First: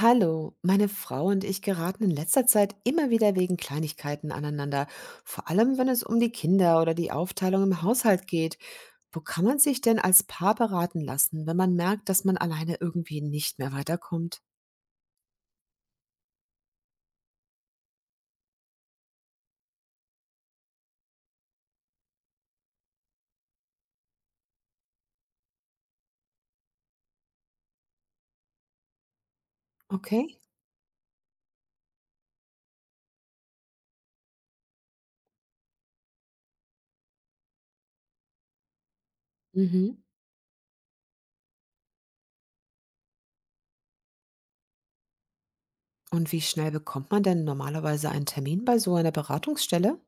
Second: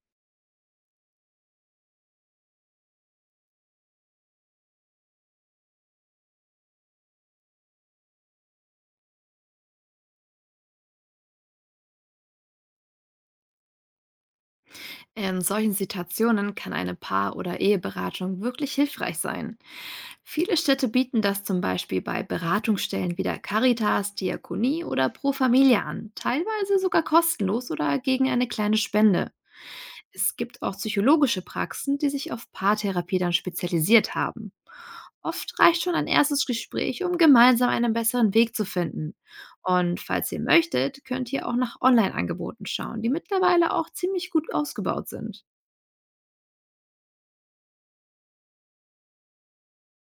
Hallo, meine Frau und ich geraten in letzter Zeit immer wieder wegen Kleinigkeiten aneinander, vor allem wenn es um die Kinder oder die Aufteilung im Haushalt geht. Wo kann man sich denn als Paar beraten lassen, wenn man merkt, dass man alleine irgendwie nicht mehr weiterkommt? In solchen Situationen kann eine Paar- oder Eheberatung wirklich hilfreich sein. Viele Städte bieten das zum Beispiel bei Beratungsstellen wie der Caritas, Diakonie oder Pro Familia an, teilweise sogar kostenlos oder gegen eine kleine Spende. Es Okay. gibt auch psychologische Praxen, die sich auf Paartherapie dann spezialisiert haben. Oft reicht schon ein erstes Gespräch, um gemeinsam einen besseren Weg zu finden. Mhm. Und falls ihr möchtet, könnt ihr auch nach Online-Angeboten schauen, die mittlerweile auch ziemlich gut ausgebaut sind. Und wie schnell bekommt man denn normalerweise einen Termin bei so einer Beratungsstelle?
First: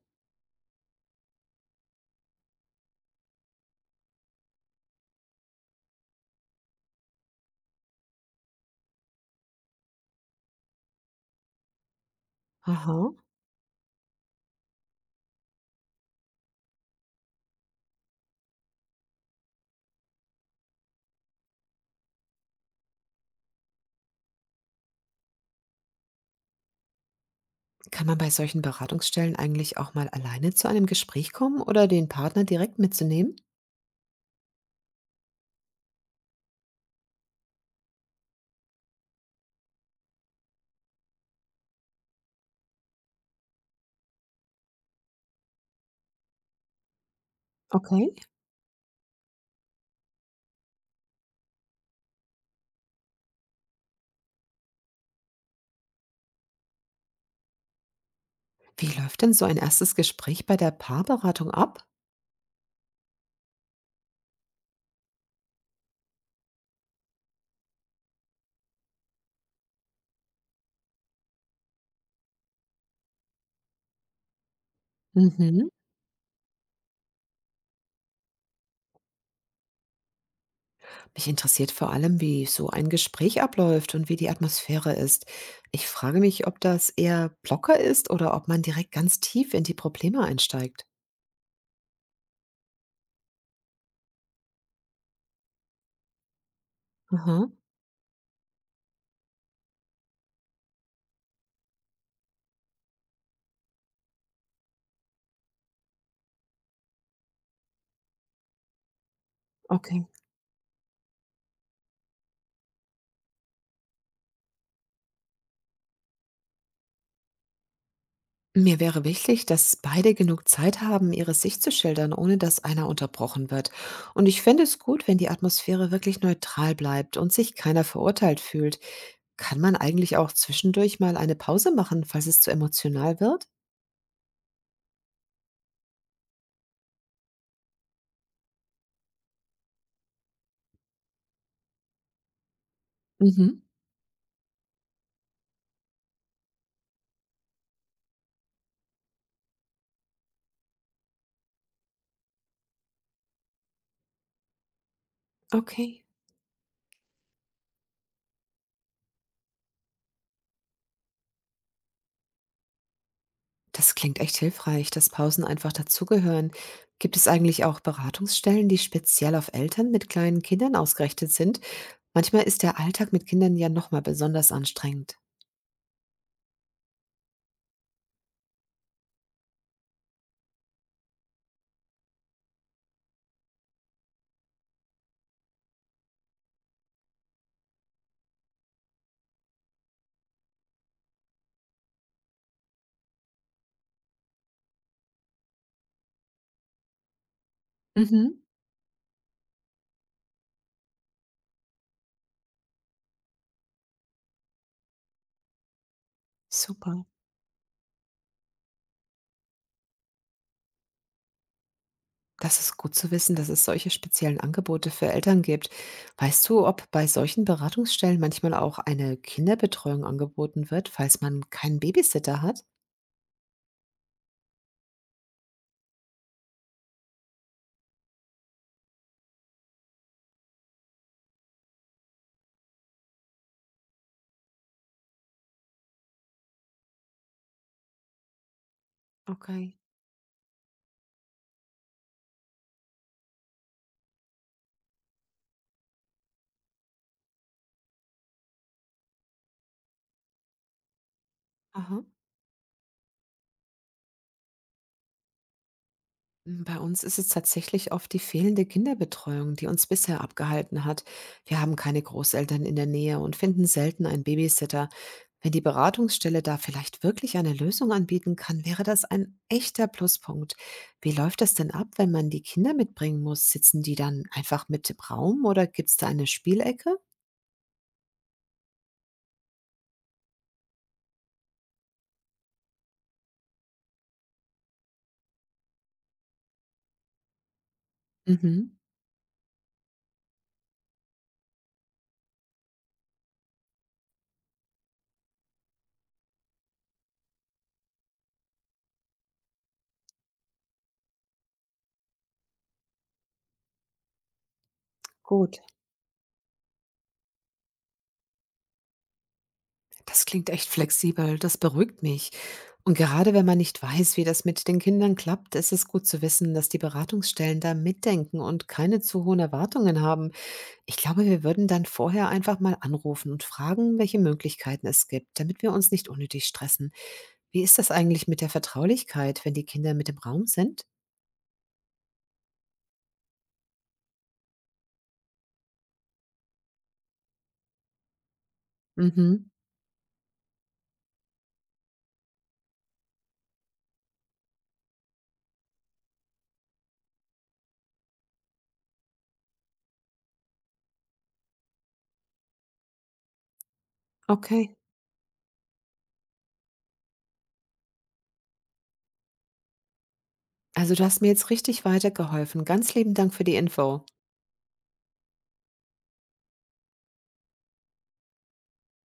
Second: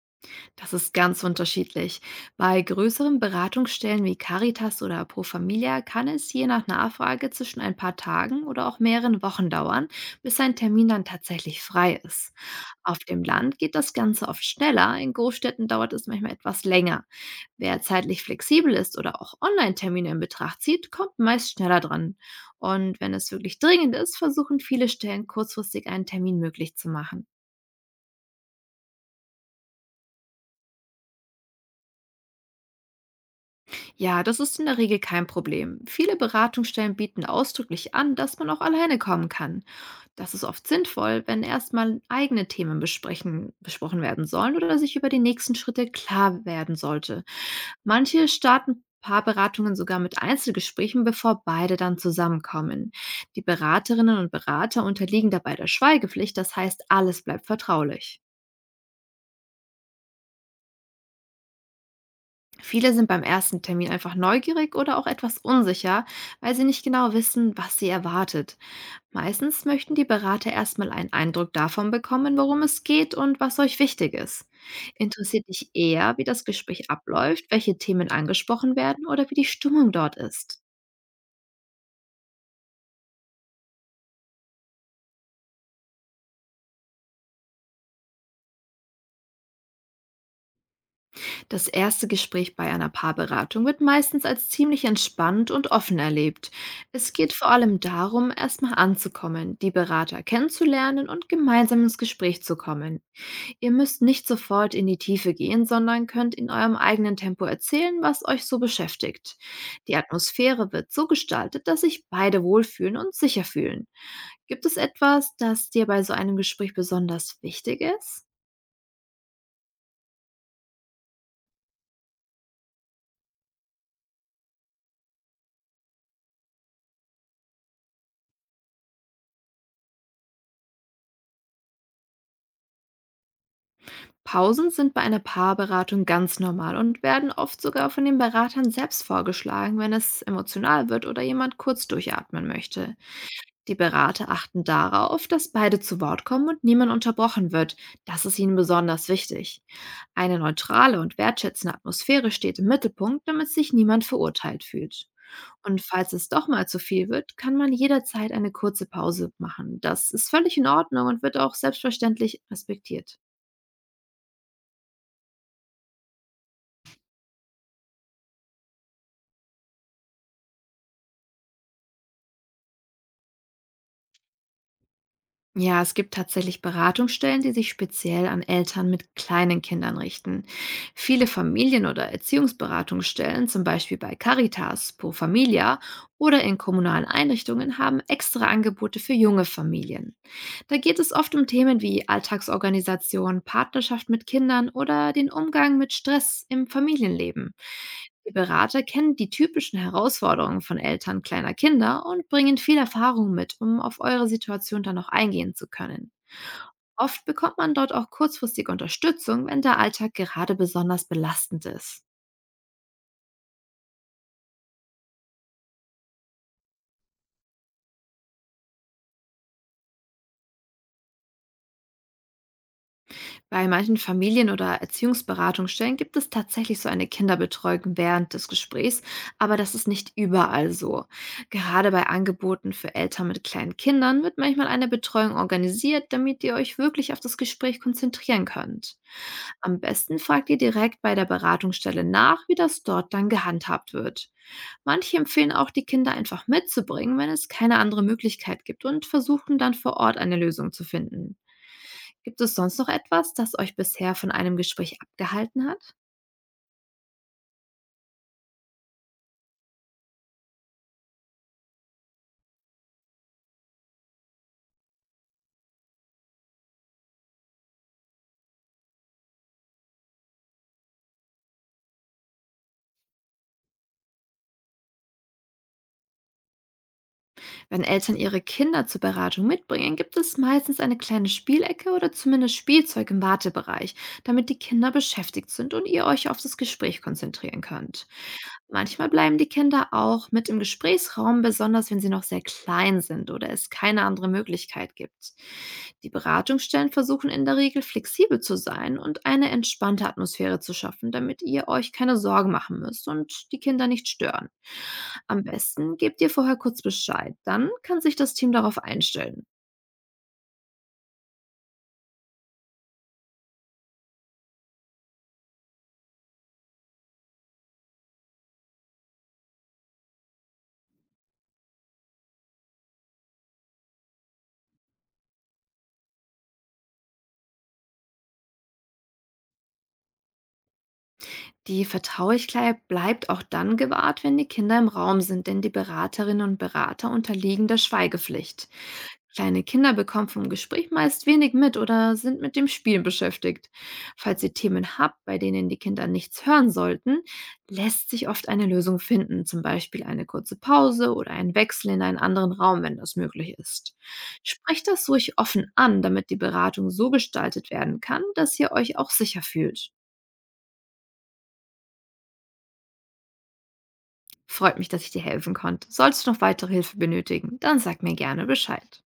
Das ist ganz unterschiedlich. Bei größeren Beratungsstellen wie Caritas oder Pro Familia kann es je nach Nachfrage zwischen ein paar Tagen oder auch mehreren Wochen dauern, bis ein Termin dann tatsächlich frei ist. Auf Aha. dem Land geht das Ganze oft schneller, in Großstädten dauert es manchmal etwas länger. Wer zeitlich flexibel ist oder auch Online-Termine in Betracht zieht, kommt meist schneller dran. Und wenn es wirklich dringend ist, versuchen viele Stellen kurzfristig einen Termin möglich zu machen. Kann man bei solchen Beratungsstellen eigentlich auch mal alleine zu einem Gespräch kommen oder den Partner direkt mitzunehmen? Ja, das ist in der Regel kein Problem. Viele Beratungsstellen bieten ausdrücklich an, dass man auch alleine kommen kann. Das ist oft sinnvoll, wenn erstmal eigene Themen besprechen, besprochen werden sollen oder sich über die nächsten Schritte klar werden sollte. Okay. Manche starten Paarberatungen sogar mit Einzelgesprächen, bevor beide dann zusammenkommen. Die Beraterinnen und Berater unterliegen dabei der Schweigepflicht, das heißt, alles bleibt vertraulich. Wie läuft denn so ein erstes Gespräch bei der Paarberatung ab? Viele sind beim ersten Termin einfach neugierig oder auch etwas unsicher, weil sie nicht genau wissen, was sie erwartet. Meistens möchten die Berater erstmal einen Eindruck davon bekommen, worum es geht und was euch wichtig ist. Interessiert Mhm. dich eher, wie das Gespräch abläuft, welche Themen angesprochen werden oder wie die Stimmung dort ist? Mich interessiert vor allem, wie so ein Gespräch abläuft und wie die Atmosphäre ist. Ich frage mich, ob das eher locker ist oder ob man direkt ganz tief in die Probleme einsteigt. Das erste Gespräch bei einer Paarberatung wird meistens als ziemlich entspannt und offen erlebt. Es geht vor Aha, allem darum, erstmal anzukommen, die Berater kennenzulernen und gemeinsam ins Gespräch zu kommen. Ihr müsst nicht sofort in die Tiefe gehen, sondern könnt in eurem eigenen Tempo erzählen, was euch so beschäftigt. Die okay. Atmosphäre wird so gestaltet, dass sich beide wohlfühlen und sicher fühlen. Gibt es etwas, das dir bei so einem Gespräch besonders wichtig ist? Mir wäre wichtig, dass beide genug Zeit haben, ihre Sicht zu schildern, ohne dass einer unterbrochen wird. Und ich fände es gut, wenn die Atmosphäre wirklich neutral bleibt und sich keiner verurteilt fühlt. Kann man eigentlich auch zwischendurch mal eine Pause machen, falls es zu emotional wird? Pausen sind bei einer Paarberatung ganz normal und werden oft sogar von den Beratern selbst vorgeschlagen, wenn es emotional wird oder jemand kurz durchatmen möchte. Mhm, Die Berater achten darauf, dass beide zu Wort kommen und niemand unterbrochen wird. Das ist ihnen besonders wichtig. Eine neutrale und wertschätzende Atmosphäre steht im Mittelpunkt, damit sich niemand verurteilt fühlt. Und okay. falls es doch mal zu viel wird, kann man jederzeit eine kurze Pause machen. Das ist völlig in Ordnung und wird auch selbstverständlich respektiert. Das klingt echt hilfreich, dass Pausen einfach dazugehören. Gibt es eigentlich auch Beratungsstellen, die speziell auf Eltern mit kleinen Kindern ausgerichtet sind? Manchmal ist der Alltag mit Kindern ja nochmal besonders anstrengend. Ja, es gibt tatsächlich Beratungsstellen, die sich speziell an Eltern mit kleinen Kindern richten. Viele Familien- oder Erziehungsberatungsstellen, zum Beispiel bei Caritas, Pro Familia oder in kommunalen Einrichtungen, haben extra Angebote für junge Familien. Da geht es oft um Themen wie Alltagsorganisation, Partnerschaft mit Kindern oder den Umgang mit Stress im Familienleben. Die Mhm, Berater kennen die typischen Herausforderungen von Eltern kleiner Kinder und bringen viel Erfahrung mit, um auf eure Situation dann noch eingehen zu können. super. Oft bekommt man dort auch kurzfristig Unterstützung, wenn der Alltag gerade besonders belastend ist. Das ist gut zu wissen, dass es solche speziellen Angebote für Eltern gibt. Weißt du, ob bei solchen Beratungsstellen manchmal auch eine Kinderbetreuung angeboten wird, falls man keinen Babysitter hat? Bei manchen Familien- oder Erziehungsberatungsstellen gibt es tatsächlich so eine Kinderbetreuung während des Gesprächs, aber das ist nicht überall so. Gerade bei Angeboten für Eltern mit kleinen Kindern wird manchmal eine Betreuung organisiert, damit ihr euch wirklich auf das Gespräch konzentrieren könnt. Okay. Am besten fragt ihr direkt bei der Beratungsstelle nach, wie das dort dann gehandhabt wird. Manche empfehlen auch, die Kinder einfach mitzubringen, wenn es keine andere Möglichkeit gibt und versuchen dann vor Ort eine Lösung zu finden. Aha. Gibt es sonst noch etwas, das euch bisher von einem Gespräch abgehalten hat? Hm, bei uns ist es tatsächlich oft die fehlende Kinderbetreuung, die uns bisher abgehalten hat. Wir haben keine Großeltern in der Nähe und finden selten einen Babysitter. Wenn die Beratungsstelle da vielleicht wirklich eine Lösung anbieten kann, wäre das ein echter Pluspunkt. Wie läuft das denn ab, wenn man die Kinder mitbringen muss? Sitzen die dann einfach mit im Raum oder gibt es da eine Spielecke? Wenn Eltern ihre Kinder zur Beratung mitbringen, gibt es meistens eine kleine Spielecke oder zumindest Spielzeug im Wartebereich, damit die Kinder beschäftigt sind und ihr euch auf das Gespräch konzentrieren könnt. Mhm, Manchmal bleiben die Kinder auch mit im Gesprächsraum, besonders wenn sie noch sehr klein sind oder es keine andere Möglichkeit gibt. Die Beratungsstellen versuchen in der Regel flexibel zu sein und eine entspannte Atmosphäre zu schaffen, damit ihr euch keine Sorgen machen müsst und die Kinder nicht stören. Am gut. besten gebt ihr vorher kurz Bescheid, dann kann sich das Team darauf einstellen. Das klingt echt flexibel, das beruhigt mich. Und gerade wenn man nicht weiß, wie das mit den Kindern klappt, ist es gut zu wissen, dass die Beratungsstellen da mitdenken und keine zu hohen Erwartungen haben. Ich glaube, wir würden dann vorher einfach mal anrufen und fragen, welche Möglichkeiten es gibt, damit wir uns nicht unnötig stressen. Wie ist das eigentlich mit der Vertraulichkeit, wenn die Kinder mit im Raum sind? Die Vertraulichkeit bleibt auch dann gewahrt, wenn die Kinder im Raum sind, denn die Beraterinnen und Berater unterliegen der Schweigepflicht. Mhm, Kleine Kinder bekommen vom Gespräch meist wenig mit oder sind mit dem Spielen beschäftigt. Falls ihr Themen habt, bei denen die Kinder nichts hören sollten, lässt sich oft eine Lösung finden, zum Beispiel eine kurze Pause oder ein Wechsel in einen anderen Raum, wenn das möglich ist. okay. Sprecht das ruhig offen an, damit die Beratung so gestaltet werden kann, dass ihr euch auch sicher fühlt. Also du hast mir jetzt richtig weitergeholfen. Ganz lieben Dank für die Info. Freut mich, dass ich dir helfen konnte. Sollst du noch weitere Hilfe benötigen, dann sag mir gerne Bescheid.